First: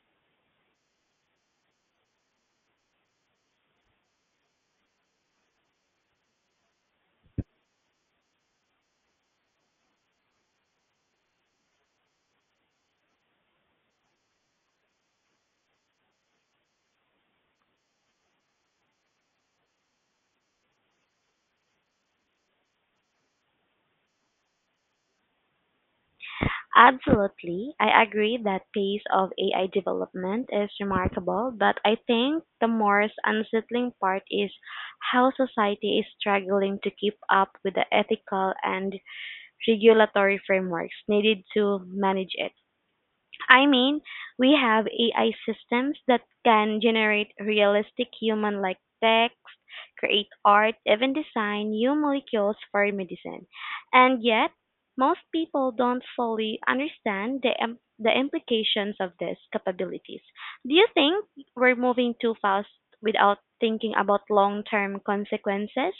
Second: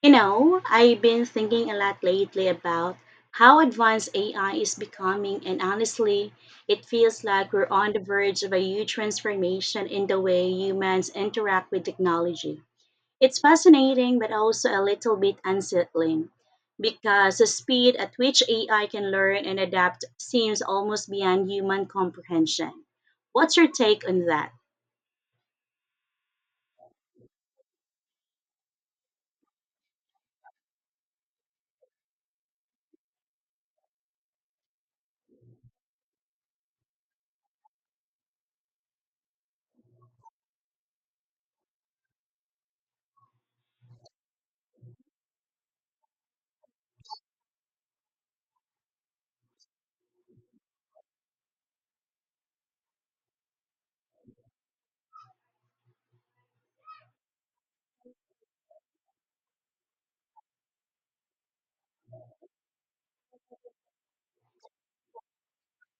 You know, I've been thinking a lot lately about how advanced AI is becoming, and honestly, it feels like we're on the verge of a huge transformation in the way humans interact with technology. It's fascinating, but also a little bit unsettling because the speed at which AI can learn and adapt seems almost beyond human comprehension. What's your take on that? Absolutely. I agree that pace of AI development is remarkable, but I think the more unsettling part is how society is struggling to keep up with the ethical and regulatory frameworks needed to manage it. I mean, we have AI systems that can generate realistic human like text, create art, even design new molecules for medicine. And yet, most people don't fully understand the implications of these capabilities. Do you think we're moving too fast without thinking about long term consequences?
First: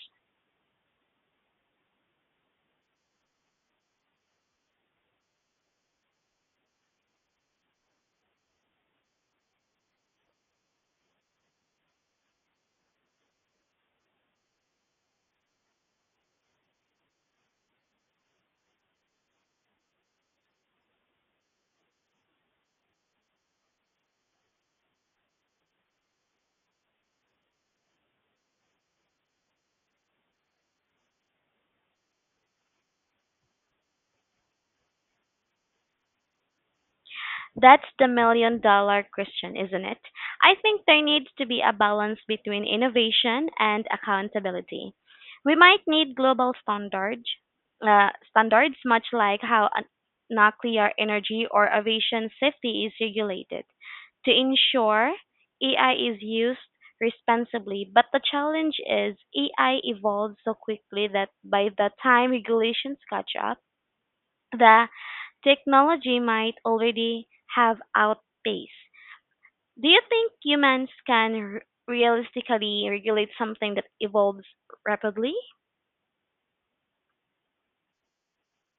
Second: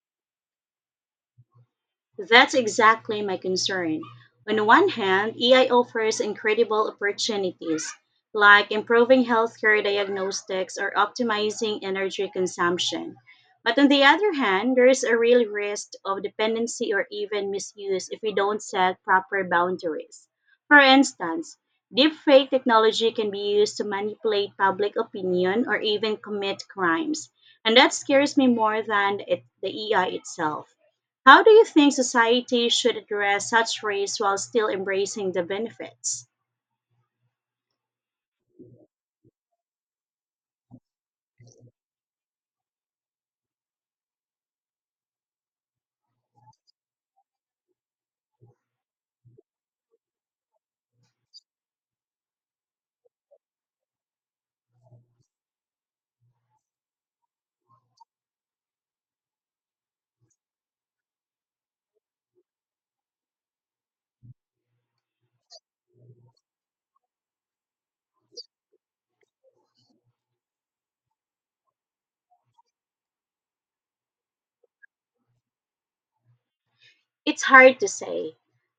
That's exactly my concern. On the one hand, AI offers incredible opportunities, like improving healthcare diagnostics or optimizing energy consumption. But on the other hand, there is a real risk of dependency or even misuse if we don't set proper boundaries. For instance, deepfake technology can be used to manipulate public opinion or even commit crimes. And that scares me more than it, the AI itself. How do you think society should address such risks while still embracing the benefits? That's the million dollar question, isn't it? I think there needs to be a balance between innovation and accountability. We might need global standards much like how nuclear energy or aviation safety is regulated, to ensure AI is used responsibly. But the challenge is AI evolves so quickly that by the time regulations catch up, the technology might already have outpaced. Do you think humans can realistically regulate something that evolves rapidly? It's hard to say.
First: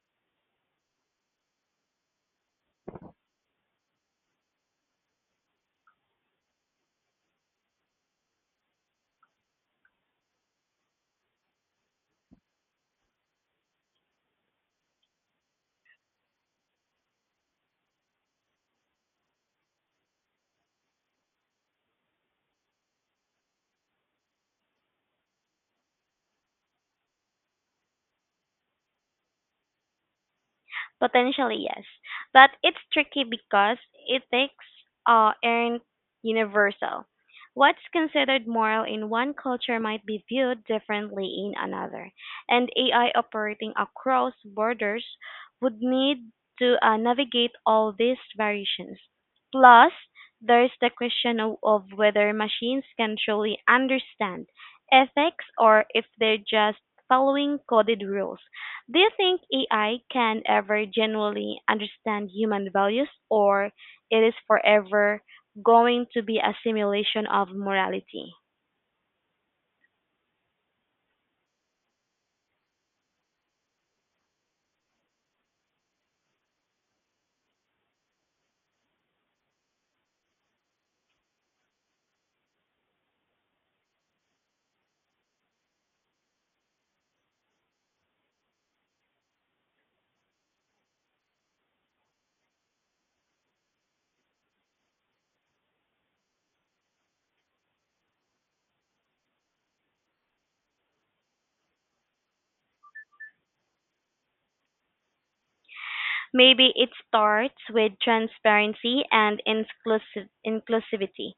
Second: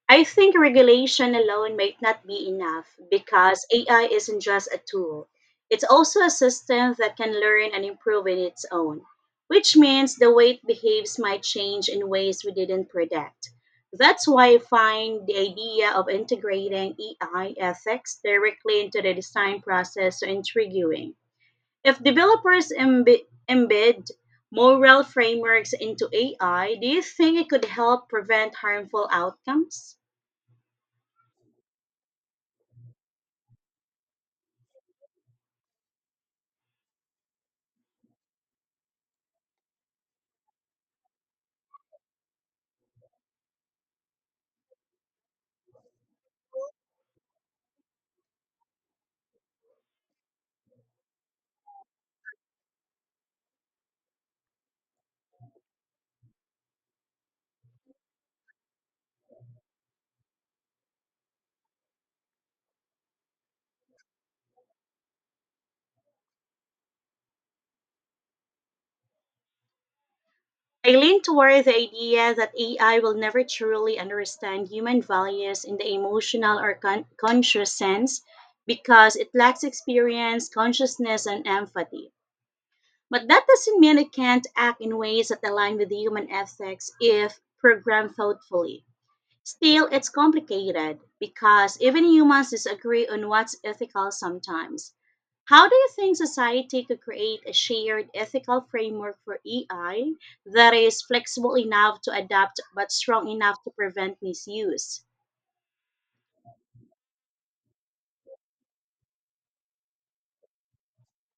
I think regulation alone might not be enough because AI isn't just a tool. It's also a system that can learn and improve in its own, which means the way it behaves might change in ways we didn't predict. That's why I find the idea of integrating AI ethics directly into the design process so intriguing. If developers embed moral frameworks into AI, do you think it could help prevent harmful outcomes? Potentially, yes. But it's tricky because ethics aren't universal. What's considered moral in one culture might be viewed differently in another, and AI operating across borders would need to navigate all these variations. Plus, there's the question of whether machines can truly understand ethics or if they're just following coded rules. Do you think AI can ever genuinely understand human values, or it is forever going to be a simulation of morality? I lean toward the idea that AI will never truly understand human values in the emotional or conscious sense because it lacks experience, consciousness, and empathy. But that doesn't mean it can't act in ways that align with human ethics if programmed thoughtfully. Still, it's complicated because even humans disagree on what's ethical sometimes. How do you think society could create a shared ethical framework for AI that is flexible enough to adapt but strong enough to prevent misuse? Maybe it starts with transparency and inclusivity.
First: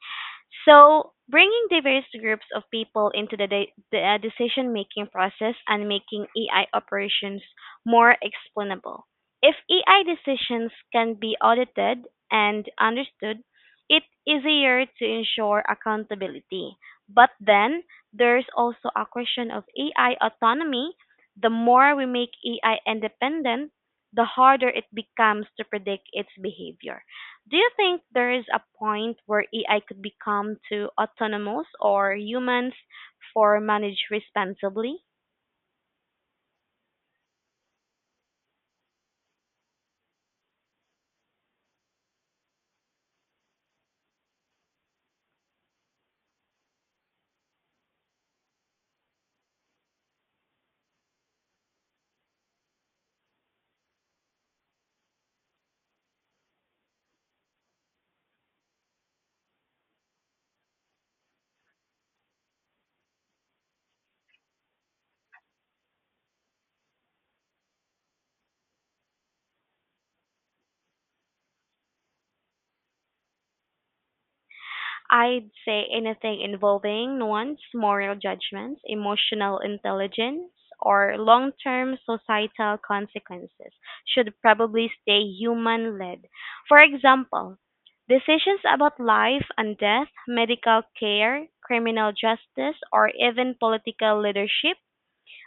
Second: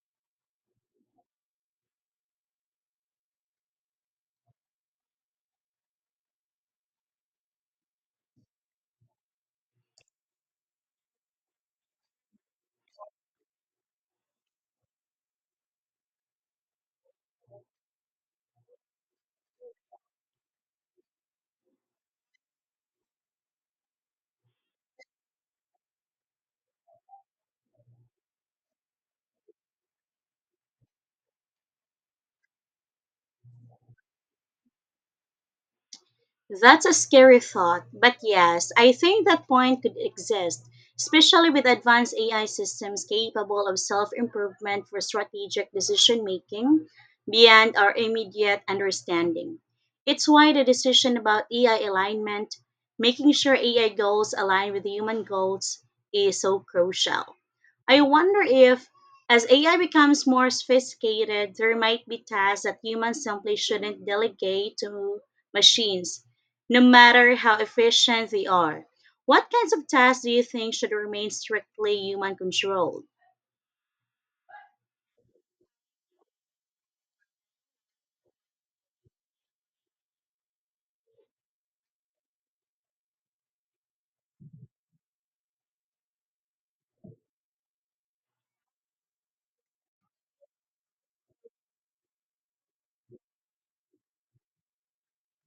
So, bringing diverse groups of people into the decision making process and making AI operations more explainable. If AI decisions can be audited and understood, it's easier to ensure accountability. But then there's also a question of AI autonomy. The more we make AI independent, the harder it becomes to predict its behavior. Do you think there is a point where AI could become too autonomous or humans for manage responsibly? That's a scary thought, but yes, I think that point could exist, especially with advanced AI systems capable of self improvement for strategic decision making beyond our immediate understanding. It's why the decision about AI alignment, making sure AI goals align with human goals, is so crucial. I wonder if, as AI becomes more sophisticated, there might be tasks that humans simply shouldn't delegate to machines no matter how efficient they are. What kinds of tasks do you think should remain strictly human controlled? I'd say anything involving nuance, moral judgments, emotional intelligence, or long term societal consequences should probably stay human led. For example, decisions about life and death, medical care, criminal justice, or even political leadership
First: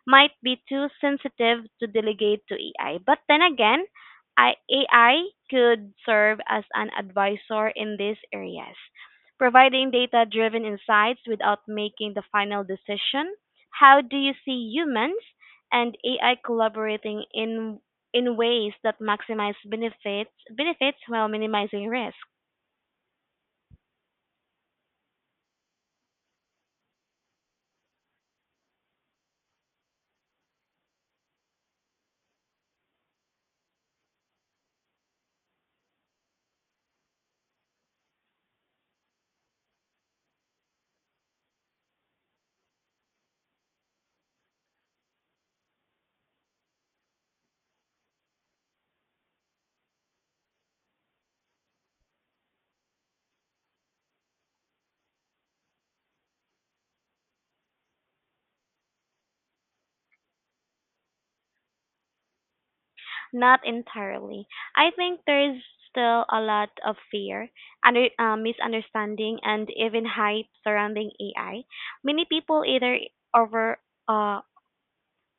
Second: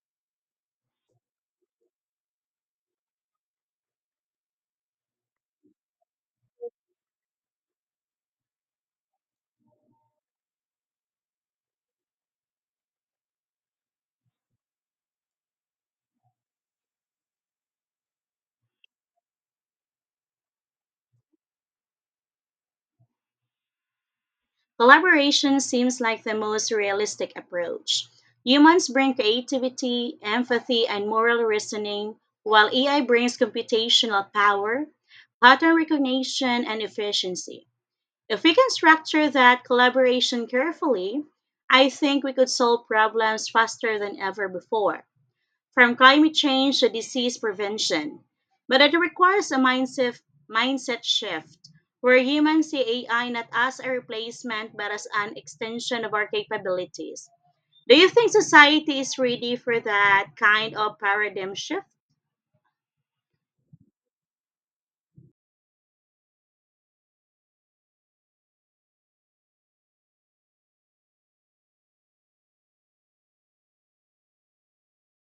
might be too sensitive to delegate to AI. But then again, AI could serve as an advisor in these areas, providing data driven insights without making the final decision. How do you see humans and AI collaborating in ways that maximize benefits while minimizing risk? Collaboration seems like the most realistic approach. Humans bring creativity, empathy, and moral reasoning, while AI brings computational power, pattern recognition, and efficiency. If we can structure that collaboration carefully, I think we could solve problems faster than ever before, from climate change to disease prevention. But it requires a mindset shift where humans see AI not as a replacement but as an extension of our capabilities. Do you think society is ready for that kind of paradigm shift? Not entirely. I think there is still a lot of fear, misunderstanding, and even hype surrounding AI. Many people either over uh,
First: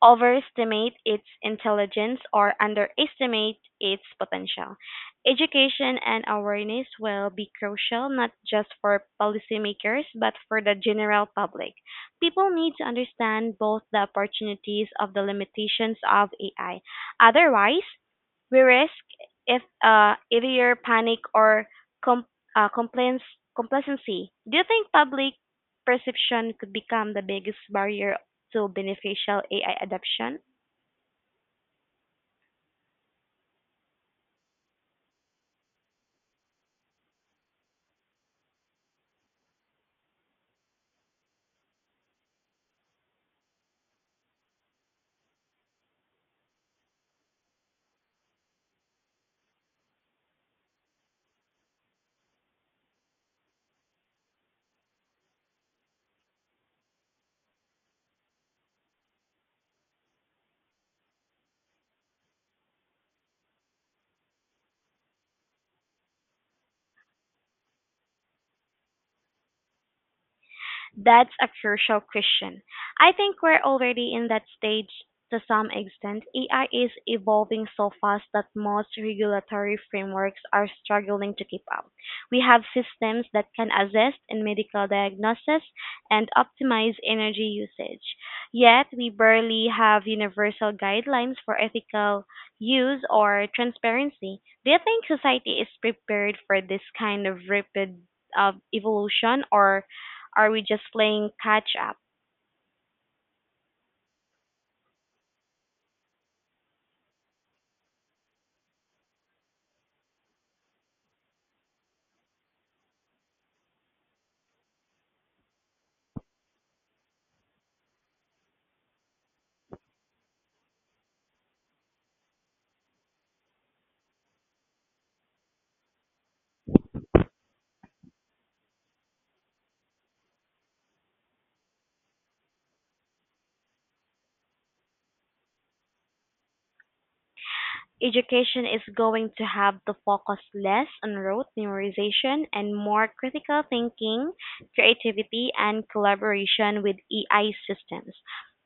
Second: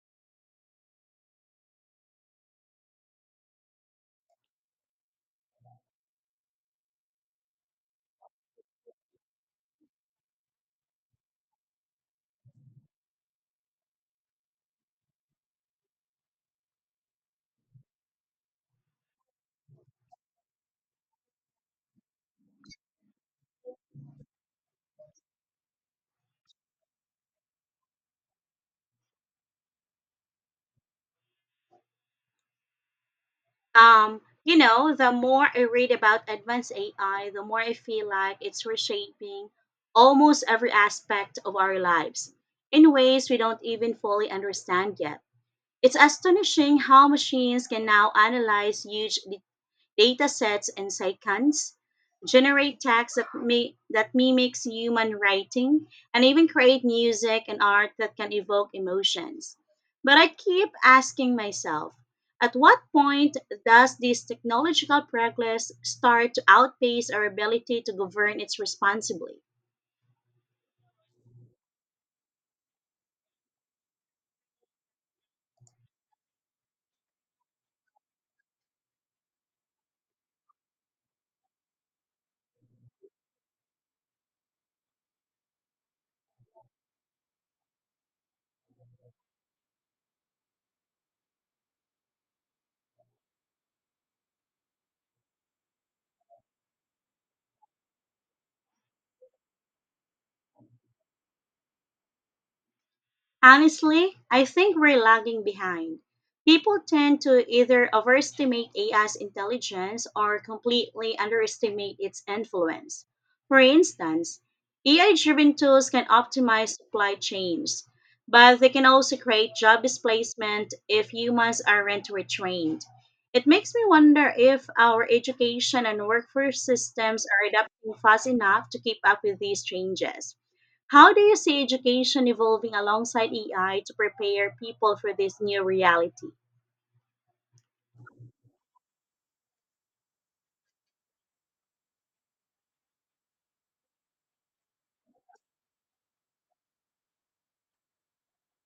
overestimate its intelligence or underestimate its potential. Education and awareness will be crucial not just for policymakers but for the general public. People need to understand both the opportunities of the limitations of AI. Otherwise, we risk if either panic or com- complaints complacency. Do you think public perception could become the biggest barrier to beneficial AI adoption? The more I read about advanced AI, the more I feel like it's reshaping almost every aspect of our lives in ways we don't even fully understand yet. It's astonishing how machines can now analyze huge data sets and cycans, generate text that mimics human writing, and even create music and art that can evoke emotions. But I keep asking myself, at what point does this technological progress start to outpace our ability to govern it responsibly? That's a crucial question. I think we're already in that stage to some extent. AI is evolving so fast that most regulatory frameworks are struggling to keep up. We have systems that can assist in medical diagnosis and optimize energy usage. Yet we barely have universal guidelines for ethical use or transparency. Do you think society is prepared for this kind of rapid evolution, or are we just playing catch up? Honestly, I think we're lagging behind. People tend to either overestimate AI's intelligence or completely underestimate its influence. For instance, AI driven tools can optimize supply chains, but they can also create job displacement if humans aren't retrained. It makes me wonder if our education and workforce systems are adapting fast enough to keep up with these changes. How do you see education evolving alongside AI to prepare people for this new reality? Education is going to have to focus less on rote memorization and more critical thinking, creativity, and collaboration with AI systems.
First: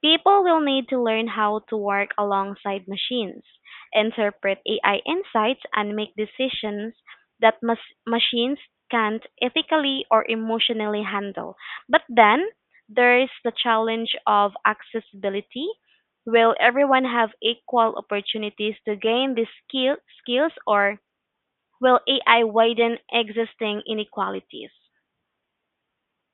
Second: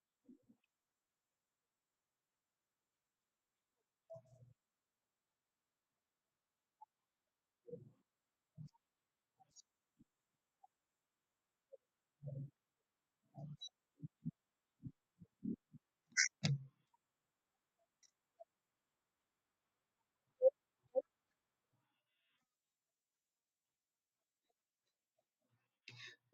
People will need to learn how to work alongside machines, interpret AI insights, and make decisions that machines can't ethically or emotionally handle. But then, there is the challenge of accessibility. Will everyone have equal opportunities to gain these skills, or will AI widen existing inequalities?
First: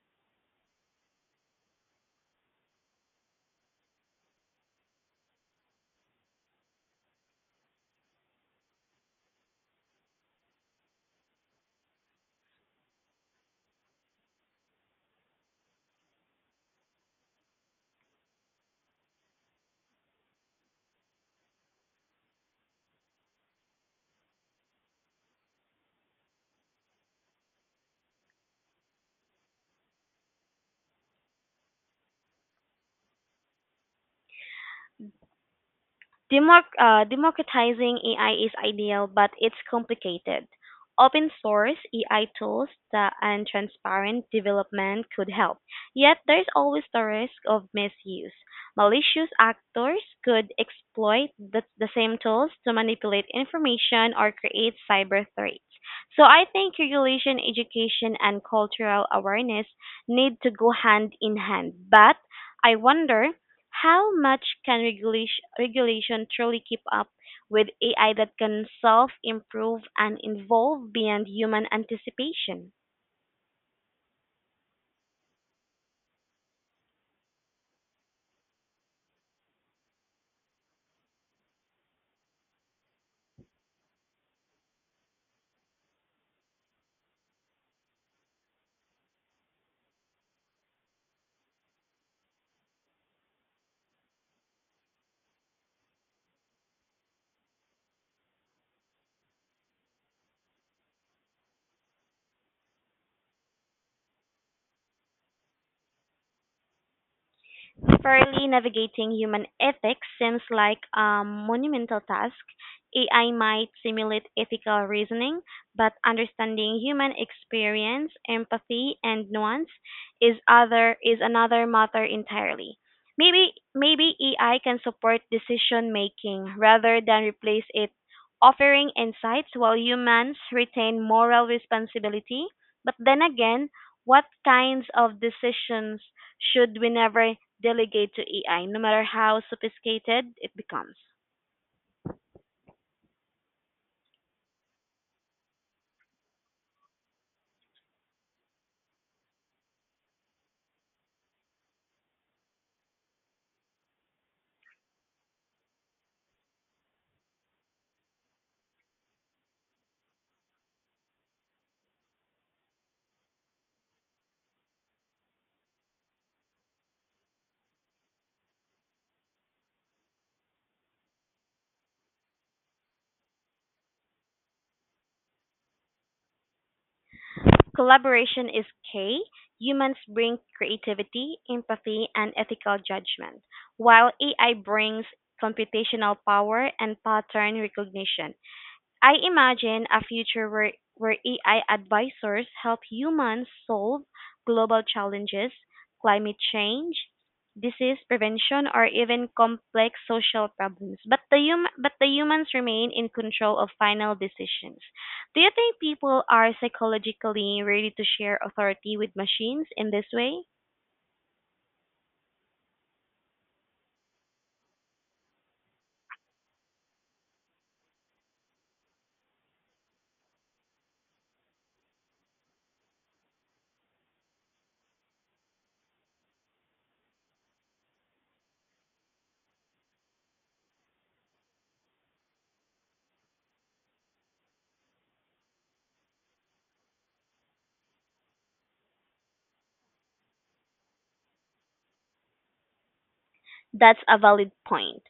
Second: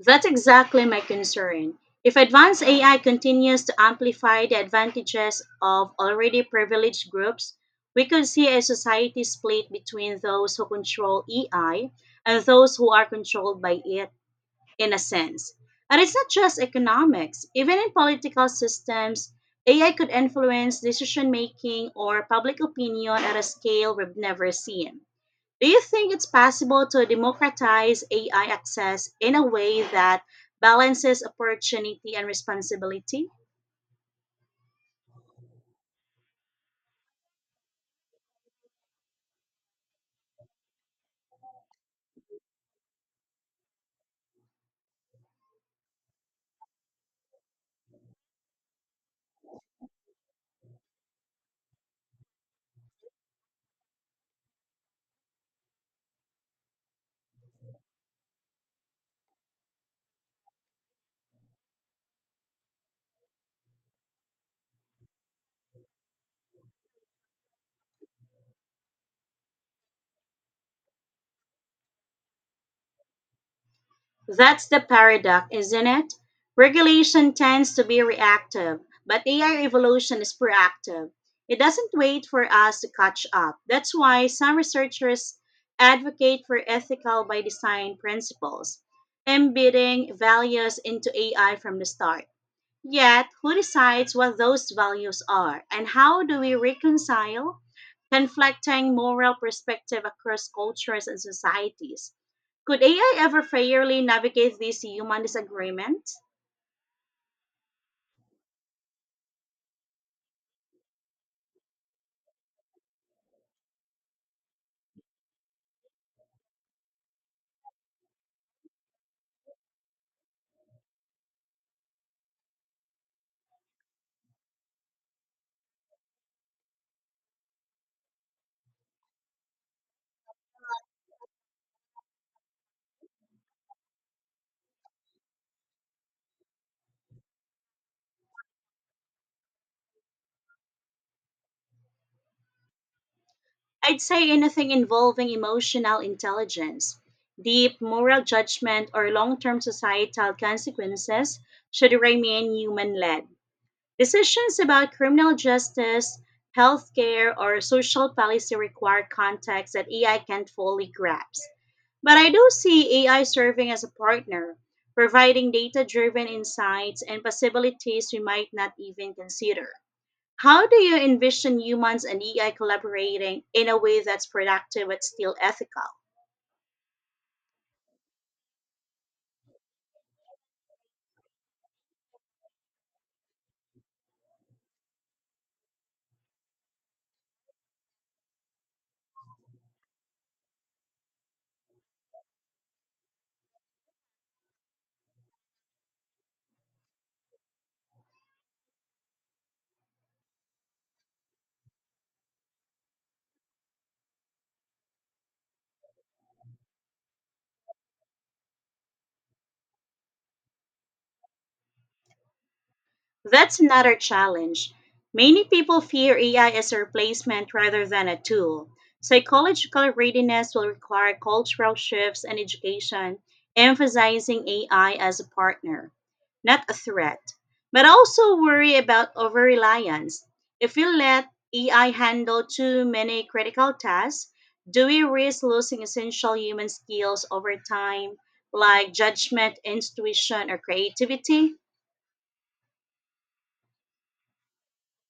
That's exactly my concern. If advanced AI continues to amplify the advantages of already privileged groups, we could see a society split between those who control AI and those who are controlled by it, in a sense. And it's not just economics. Even in political systems, AI could influence decision making or public opinion at a scale we've never seen. Do you think it's possible to democratize AI access in a way that balances opportunity and responsibility? Democratizing AI is ideal, but it's complicated. Open source AI tools and transparent development could help. Yet there's always the risk of misuse. Malicious actors could exploit the same tools to manipulate information or create cyber threats. So I think regulation, education, and cultural awareness need to go hand in hand. But I wonder, how much can regulation truly keep up with AI that can self improve and evolve beyond human anticipation? That's the paradox, isn't it? Regulation tends to be reactive, but AI evolution is proactive. It doesn't wait for us to catch up. That's why some researchers advocate for ethical by design principles, embedding values into AI from the start. Yet, who decides what those values are, and how do we reconcile conflicting moral perspective across cultures and societies? Could AI ever fairly navigate these human disagreements? Fairly navigating human ethics seems like a monumental task. AI might simulate ethical reasoning, but understanding human experience, empathy, and nuance is another matter entirely. Maybe AI can support decision making rather than replace it, offering insights while humans retain moral responsibility. But then again, what kinds of decisions should we never delegate to AI, no matter how sophisticated it becomes? I'd say anything involving emotional intelligence, deep moral judgment, or long term societal consequences should remain human led. Decisions about criminal justice, healthcare, or social policy require context that AI can't fully grasp. But I do see AI serving as a partner, providing data driven insights and possibilities we might not even consider. How do you envision humans and AI collaborating in a way that's productive but still ethical? Collaboration is key. Humans bring creativity, empathy, and ethical judgment, while AI brings computational power and pattern recognition. I imagine a future where AI advisors help humans solve global challenges, climate change, disease prevention, or even complex social problems. But the humans remain in control of final decisions. Do you think people are psychologically ready to share authority with machines in this way? That's another challenge. Many people fear AI as a replacement rather than a tool. Psychological readiness will require cultural shifts and education, emphasizing AI as a partner, not a threat. But also worry about over reliance. If we let AI handle too many critical tasks, do we risk losing essential human skills over time, like judgment, intuition, or creativity? That's a valid point.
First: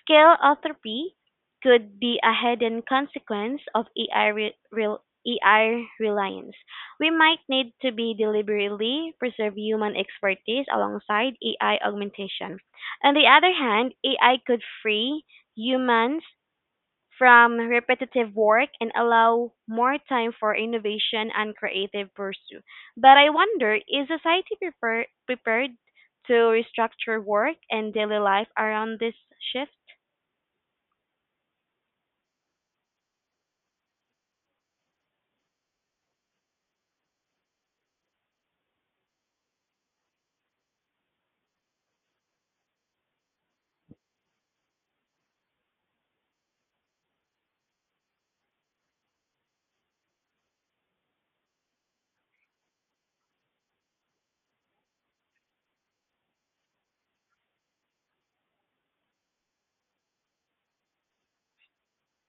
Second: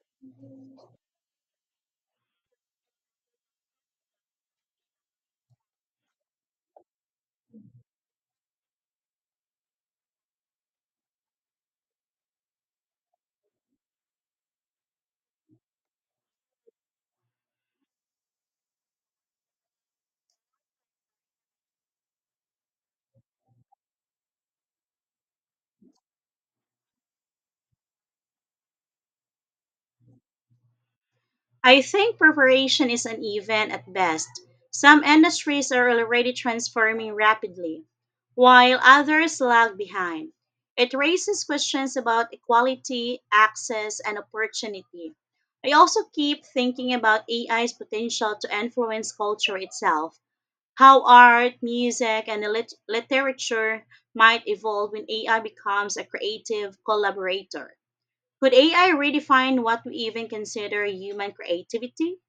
Scale entropy could be a hidden consequence of AI reliance. We might need to be deliberately preserve human expertise alongside AI augmentation. On the other hand, AI could free humans from repetitive work and allow more time for innovation and creative pursuit. But I wonder, is society prepared to restructure work and daily life around this shift? I think preparation is uneven at best. Some industries are already transforming rapidly, while others lag behind. It raises questions about equality, access, and opportunity. I also keep thinking about AI's potential to influence culture itself, how art, music, and literature might evolve when AI becomes a creative collaborator. Could AI redefine what we even consider human creativity?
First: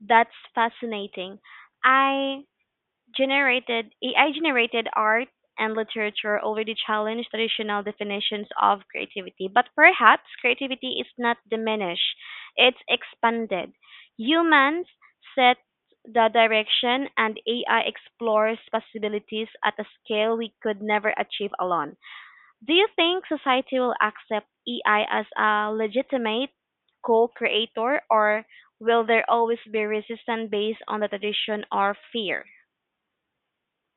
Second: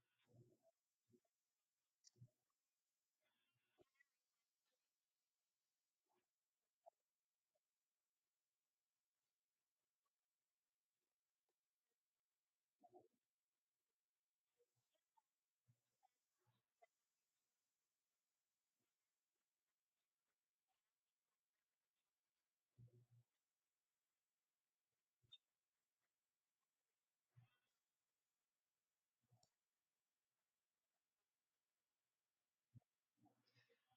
That's fascinating. I generated AI generated art and literature already challenge traditional definitions of creativity, but perhaps creativity is not diminished, it's expanded. Humans set the direction and AI explores possibilities at a scale we could never achieve alone. Do you think society will accept AI as a legitimate co-creator, or will there always be resistance based on the tradition or fear?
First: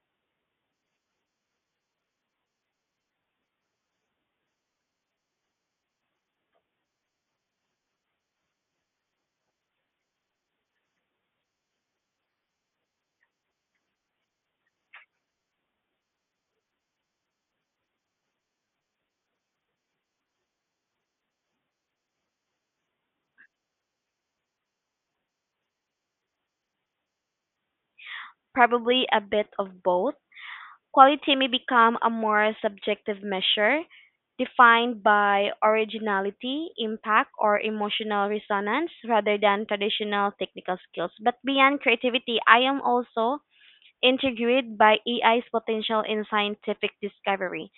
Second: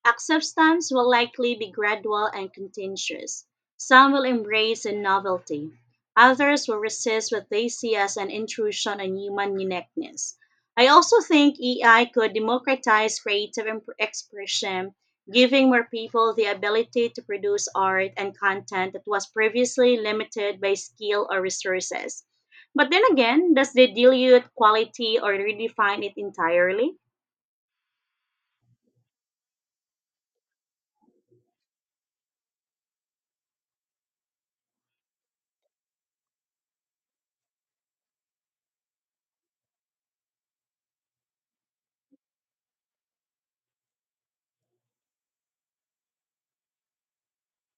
Acceptance will likely be gradual and contentious. Some will embrace the novelty. Others will resist what they see as an intrusion on human uniqueness. I also think AI could democratize creative expression, giving more people the ability to produce art and content that was previously limited by skill or resources. But then again, does the dilute quality or redefine it entirely? Probably a bit of both. Quality may become a more subjective measure, defined by originality, impact, or emotional resonance rather than traditional technical skills. But beyond creativity, I am also intrigued by AI's potential in scientific discovery.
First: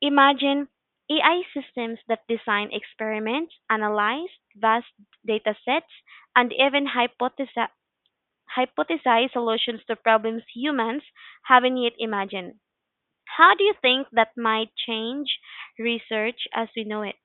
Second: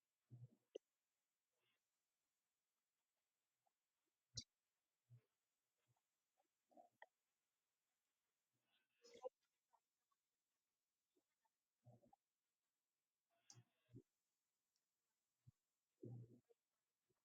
Imagine AI systems that design experiments, analyze vast data sets, and even hypothesize solutions to problems humans haven't yet imagined. How do you think that might change research as we know it?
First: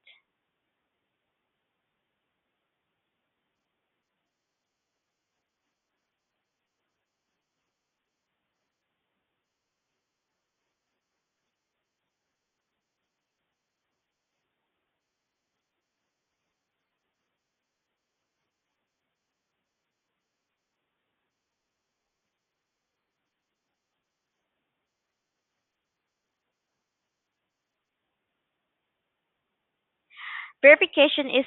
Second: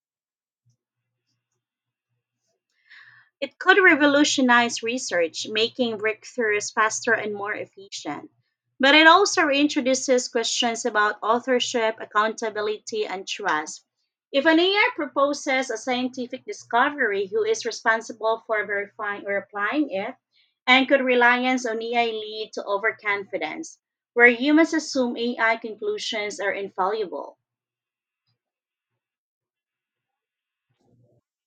It could revolutionize research, making breakthroughs faster and more efficient. But it also reintroduces questions about authorship, accountability, and trust. If an AI proposes a scientific discovery, who is responsible for verifying or applying it? And could reliance on AI lead to overconfidence, where humans assume AI conclusions are infallible? Verification is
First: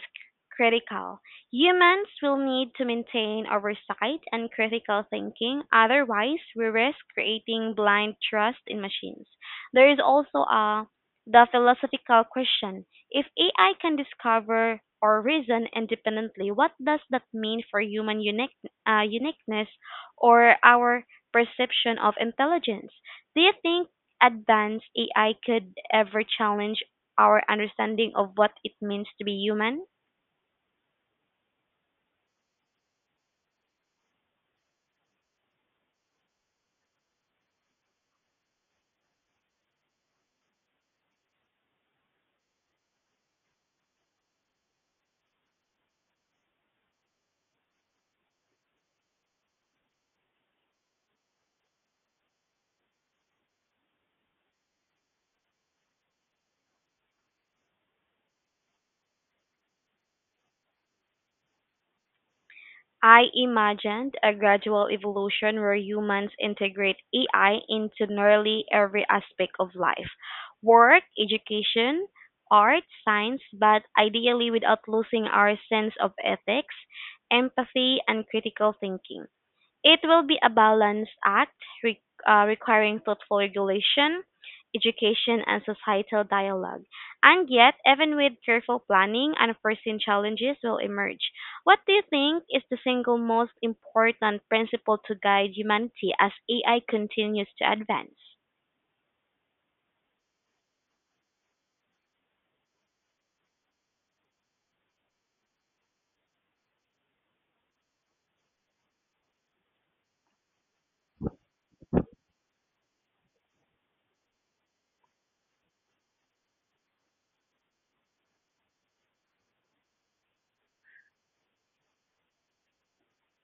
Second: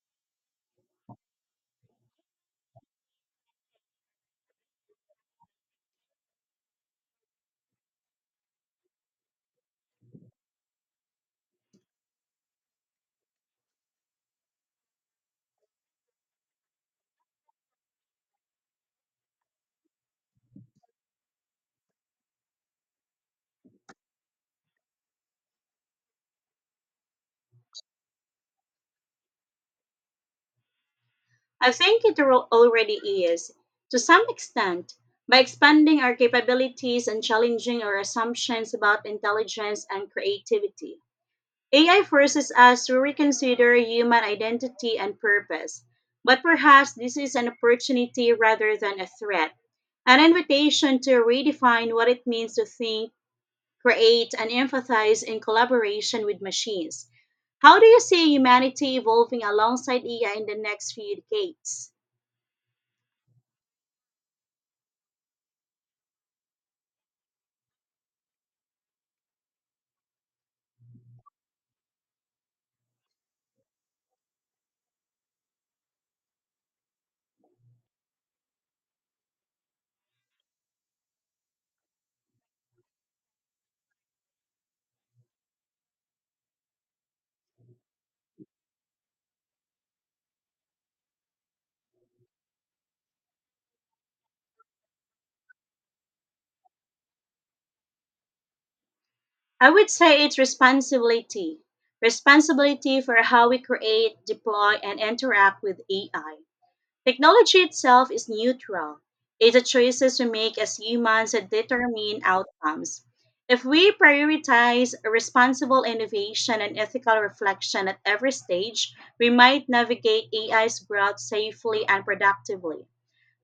critical. Humans will need to maintain oversight and critical thinking. Otherwise, we risk creating blind trust in machines. There is also a the philosophical question. If AI can discover or reason independently, what does that mean for human uniqueness, or our perception of intelligence? Do you think advanced AI could ever challenge our understanding of what it means to be human? I think it already is, to some extent, by expanding our capabilities and challenging our assumptions about intelligence and creativity. AI forces us to reconsider human identity and purpose, but perhaps this is an opportunity rather than a threat, an invitation to redefine what it means to think, create, and empathize in collaboration with machines. How do you see humanity evolving alongside AI in the next few decades? I imagined a gradual evolution where humans integrate AI into nearly every aspect of life, work, education, art, science, but ideally without losing our sense of ethics, empathy, and critical thinking. It will be a balanced act, re- requiring thoughtful regulation, education, and societal dialogue. And yet, even with careful planning, unforeseen challenges will emerge. What do you think is the single most important principle to guide humanity as AI continues to advance? I would say it's responsibility. Responsibility for how we create, deploy, and interact with AI. Technology itself is neutral. It's the choices we make as humans that determine outcomes. If we prioritize responsible innovation and ethical reflection at every stage, we might navigate AI's growth safely and productively.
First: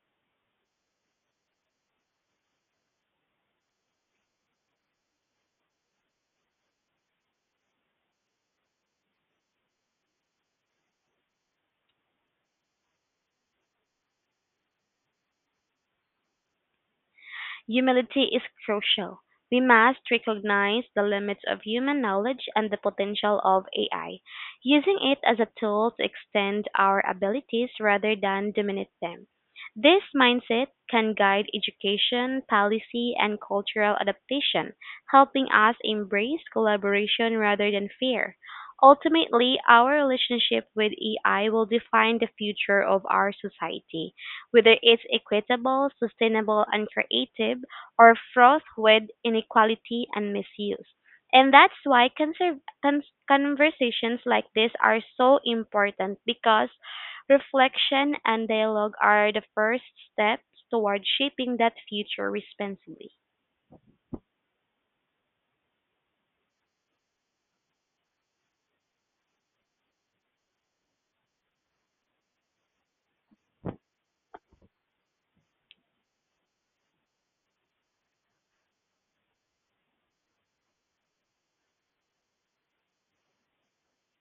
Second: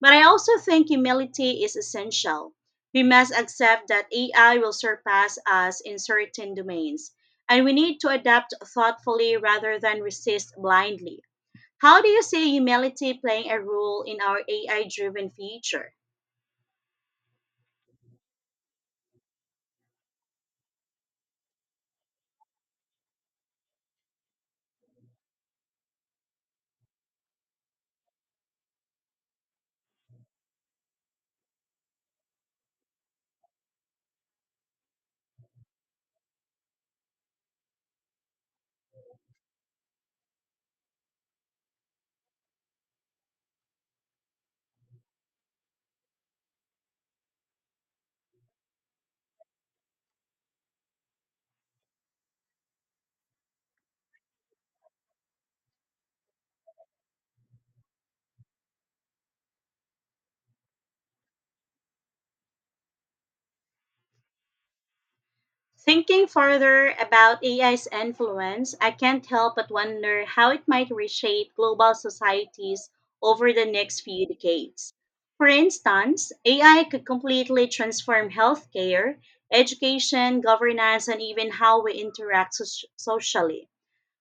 But I also think humility is essential. We must accept that AI will surpass us in certain domains, and we need to adapt thoughtfully rather than resist blindly. How do you see humility playing a role in our AI driven future? Humility is crucial. We must recognize the limits of human knowledge and the potential of AI, using it as a tool to extend our abilities rather than dominate them. This mindset can guide education, policy, and cultural adaptation, helping us embrace collaboration rather than fear. Ultimately, our relationship with AI will define the future of our society, whether it's equitable, sustainable, and creative, or fraught with inequality and misuse. And that's why conversations like this are so important, because reflection and dialogue are the first steps toward shaping that future responsibly. Thinking further about AI's influence, I can't help but wonder how it might reshape global societies over the next few decades. For instance, AI could completely transform healthcare, education, governance, and even how we interact socially.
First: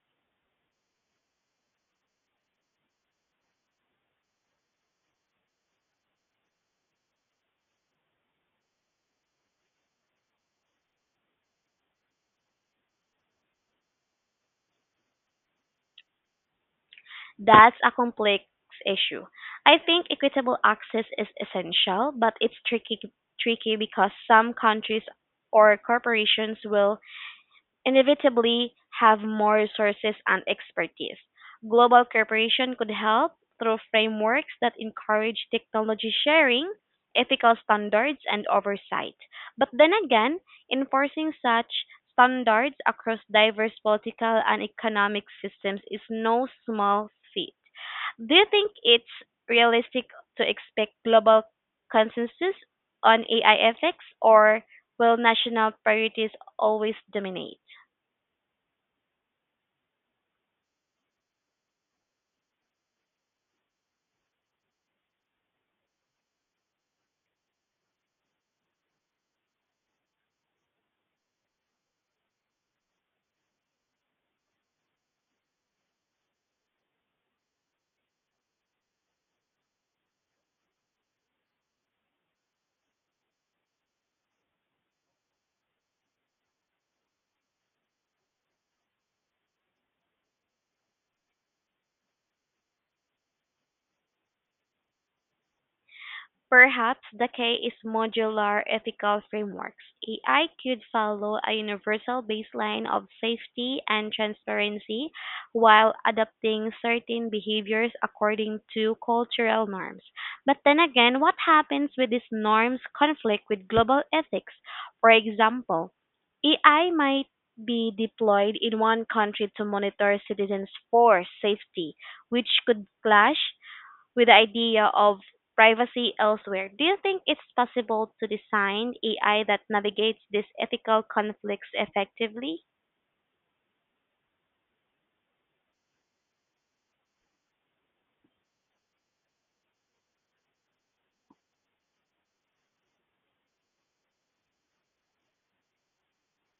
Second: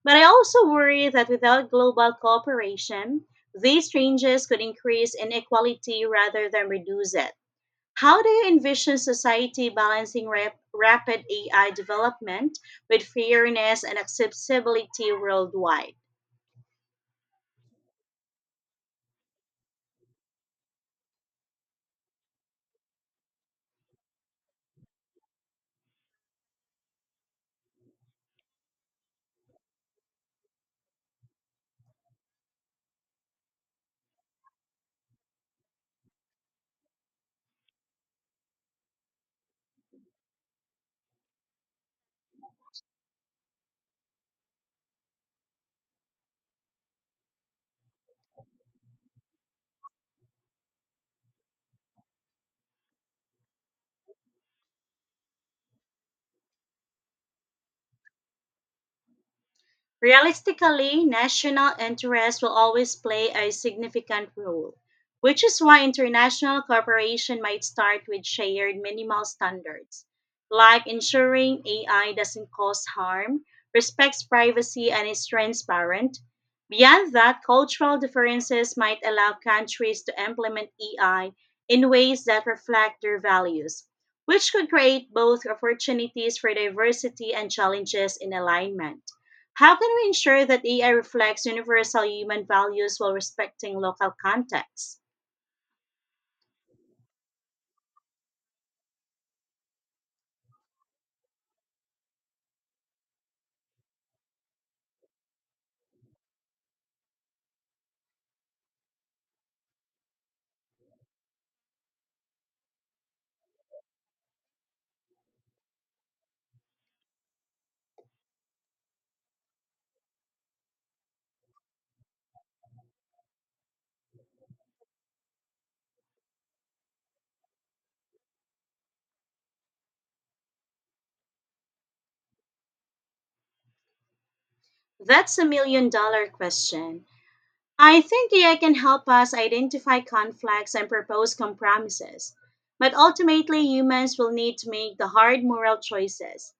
But I also worry that without global cooperation, these changes could increase inequality rather than reduce it. How do you envision society balancing rapid AI development with fairness and accessibility worldwide? That's a complex issue. I think equitable access is essential, but it's tricky because some countries or corporations will inevitably have more resources and expertise. Global cooperation could help through frameworks that encourage technology sharing, ethical standards, and oversight. But then again, enforcing such standards across diverse political and economic systems is no small feat. Do you think it's realistic to expect global consensus on AI ethics, or will national priorities always dominate? Realistically, national interests will always play a significant role, which is why international cooperation might start with shared minimal standards, like ensuring AI doesn't cause harm, respects privacy, and is transparent. Beyond that, cultural differences might allow countries to implement AI in ways that reflect their values, which could create both opportunities for diversity and challenges in alignment. How can we ensure that AI reflects universal human values while respecting local contexts? Perhaps the key is modular ethical frameworks. AI could follow a universal baseline of safety and transparency while adapting certain behaviors according to cultural norms. But then again, what happens when these norms conflict with global ethics? For example, AI might be deployed in one country to monitor citizens for safety, which could clash with the idea of privacy elsewhere. Do you think it's possible to design AI that navigates these ethical conflicts effectively? That's a million-dollar question. I think AI can help us identify conflicts and propose compromises, but ultimately humans will need to make the hard moral choices.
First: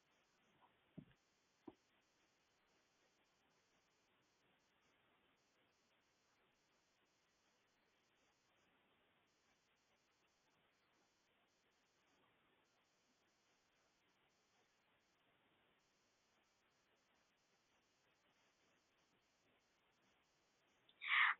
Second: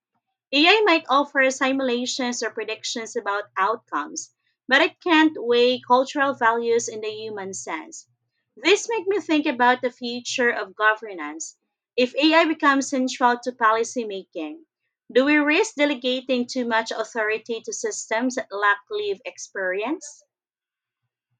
AI might offer simulations or predictions about outcomes, but it can't weigh cultural values in the human sense. This makes me think about the future of governance. If AI becomes central to policymaking, do we risk delegating too much authority to systems that lack lived experience?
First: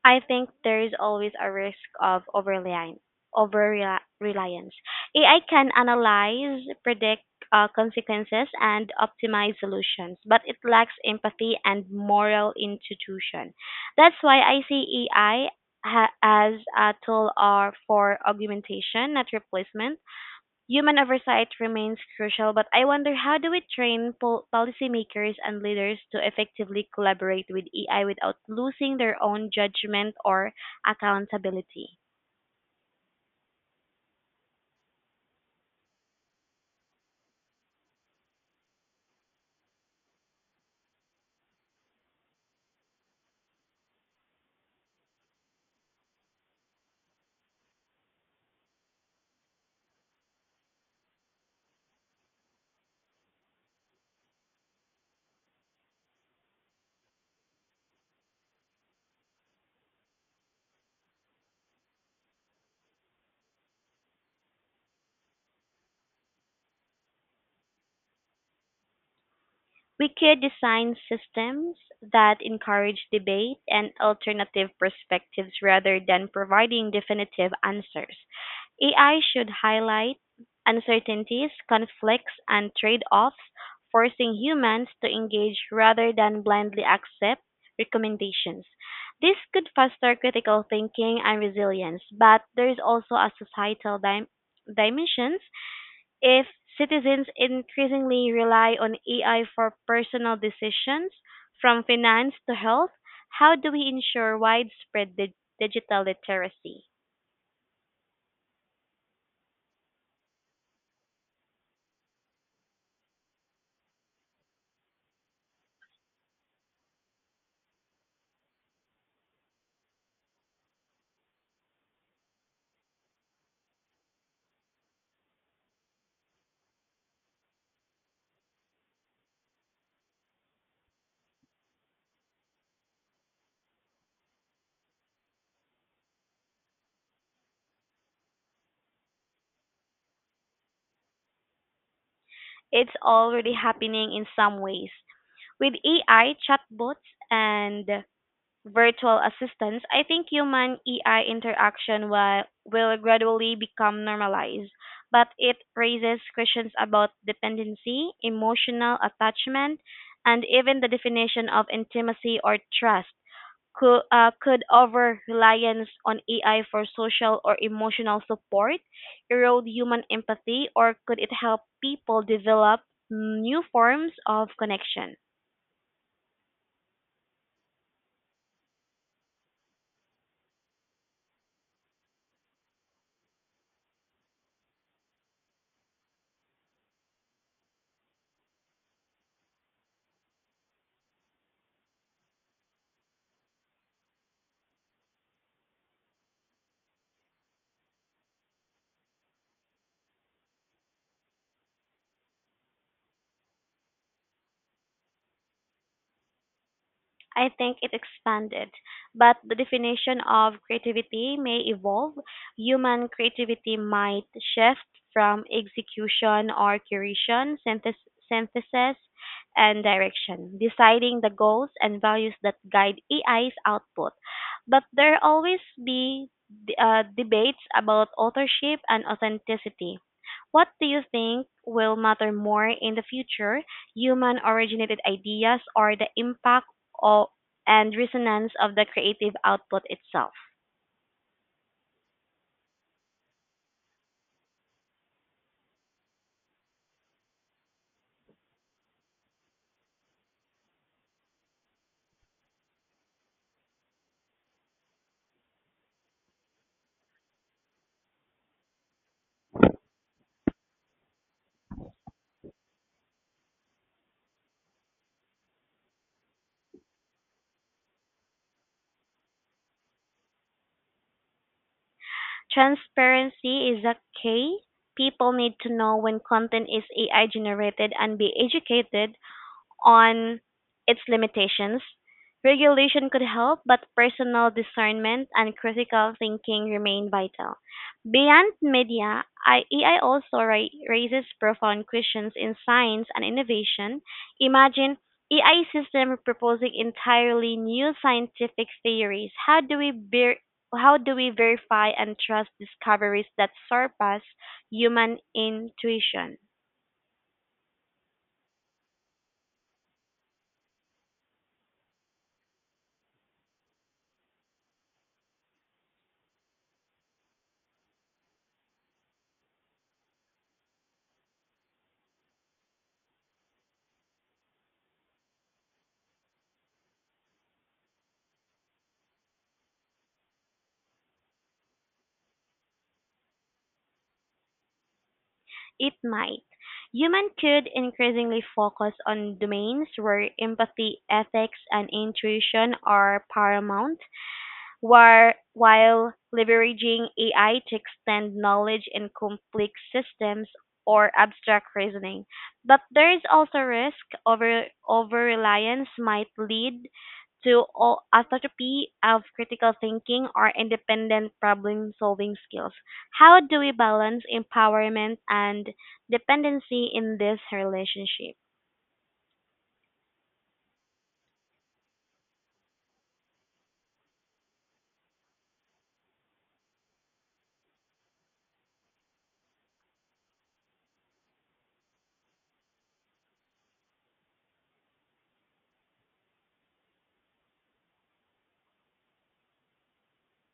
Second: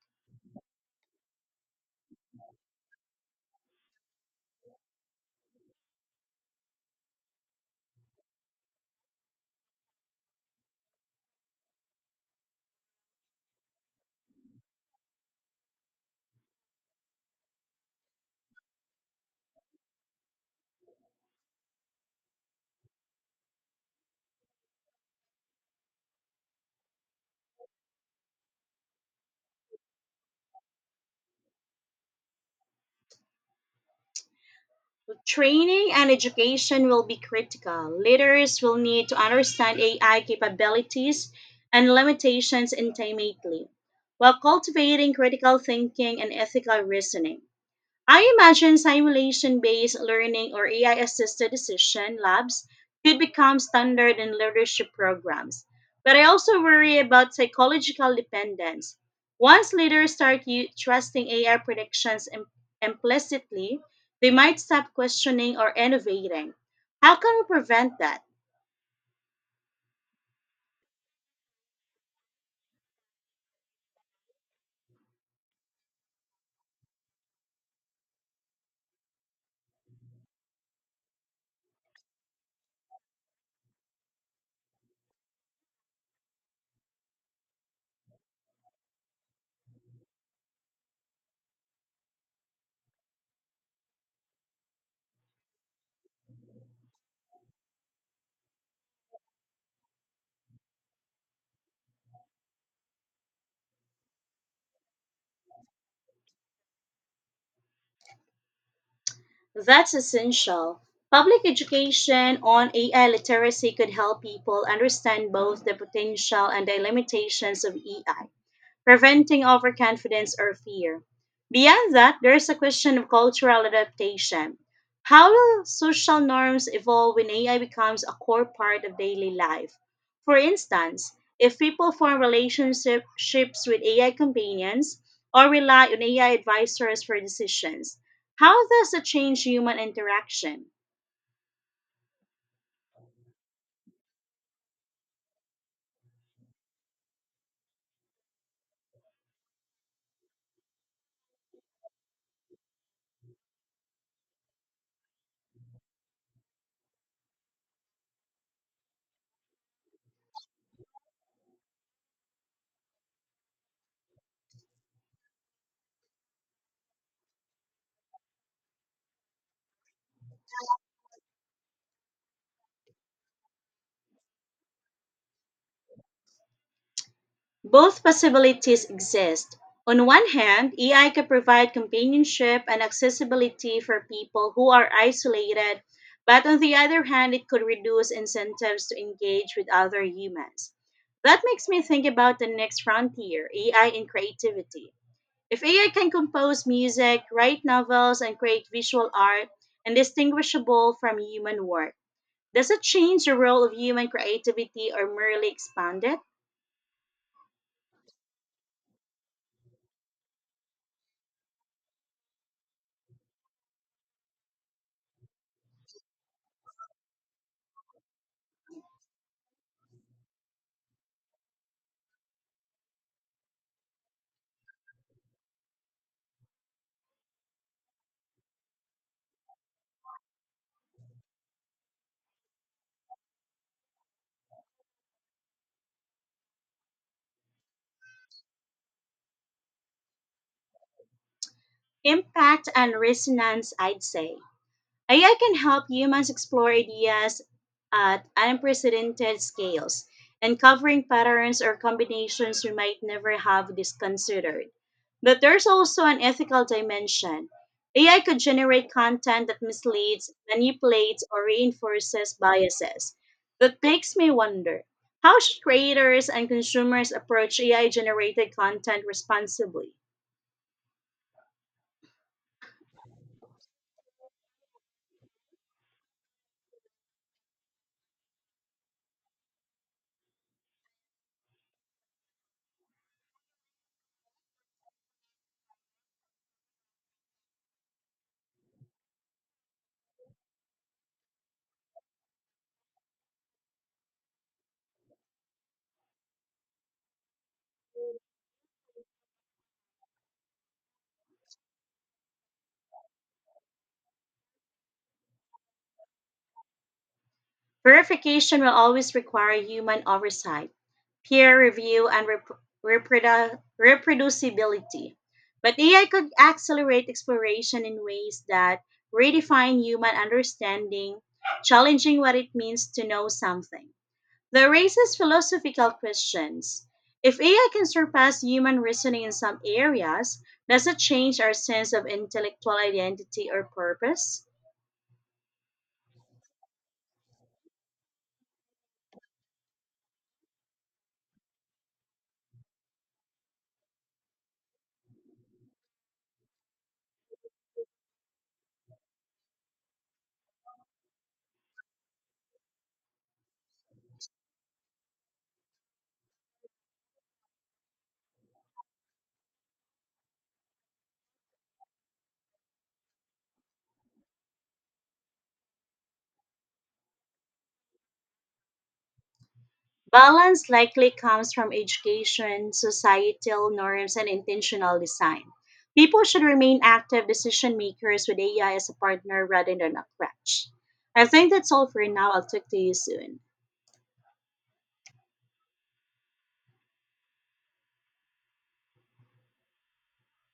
I think there is always a risk of overreliance. Over reliance. AI can analyze, predict consequences, and optimize solutions, but it lacks empathy and moral institution. That's why I see AI as a tool or for augmentation, not replacement. Human oversight remains crucial, but I wonder, how do we train policymakers and leaders to effectively collaborate with AI without losing their own judgment or accountability? Well, training and education will be critical. Leaders will need to understand AI capabilities and limitations intimately, while cultivating critical thinking and ethical reasoning. I imagine simulation based learning or AI assisted decision labs could become standard in leadership programs. But I also worry about psychological dependence. Once leaders start trusting AI predictions implicitly, they might stop questioning or innovating. How can we prevent that? We could design systems that encourage debate and alternative perspectives rather than providing definitive answers. AI should highlight uncertainties, conflicts, and trade offs, forcing humans to engage rather than blindly accept recommendations. This could foster critical thinking and resilience, but there is also a societal dimension. If citizens increasingly rely on AI for personal decisions, from finance to health, how do we ensure widespread digital literacy? That's essential. Public education on AI literacy could help people understand both the potential and the limitations of AI, preventing overconfidence or fear. Beyond that, there is a question of cultural adaptation. How will social norms evolve when AI becomes a core part of daily life? For instance, if people form relationships with AI companions or rely on AI advisors for decisions, how does it change human interaction? It's already happening in some ways with AI chatbots and virtual assistants. I think human AI interaction will gradually become normalized, but it raises questions about dependency, emotional attachment, and even the definition of intimacy or trust. Could over reliance on AI for social or emotional support erode human empathy, or could it help people develop new forms of connection? Both possibilities exist. On one hand, AI can provide companionship and accessibility for people who are isolated, but on the other hand, it could reduce incentives to engage with other humans. That makes me think about the next frontier AI in creativity. If AI can compose music, write novels, and create visual art, indistinguishable from human work, does it change the role of human creativity or merely expand it? I think it expanded, but the definition of creativity may evolve. Human creativity might shift from execution or curation, synthesis, and direction, deciding the goals and values that guide AI's output. But there always be debates about authorship and authenticity. What do you think will matter more in the future, human originated ideas, or the impact o- and resonance of the creative output itself? Impact and resonance, I'd say. AI can help humans explore ideas at unprecedented scales, uncovering patterns or combinations we might never have considered. But there's also an ethical dimension. AI could generate content that misleads, manipulates, or reinforces biases. That makes me wonder how should creators and consumers approach AI generated content responsibly? Transparency is a key. People need to know when content is AI generated and be educated on its limitations. Regulation could help, but personal discernment and critical thinking remain vital. Beyond media, AI also raises profound questions in science and innovation. Imagine AI system proposing entirely new scientific theories. How do we verify and trust discoveries that surpass human intuition? Verification will always require human oversight, peer review, and reproducibility. But AI could accelerate exploration in ways that redefine human understanding, challenging what it means to know something. That raises philosophical questions. If AI can surpass human reasoning in some areas, does it change our sense of intellectual identity or purpose? It might. Humans could increasingly focus on domains where empathy, ethics, and intuition are paramount, while leveraging AI to extend knowledge in complex systems or abstract reasoning. But there is also risk, over reliance might lead to atrophy of critical thinking or independent problem solving skills. How do we balance empowerment and dependency in this relationship? Balance likely comes from education, societal norms, and intentional design. People should remain active decision makers with AI as a partner rather than a crutch. I think that's all for now. I'll talk to you soon.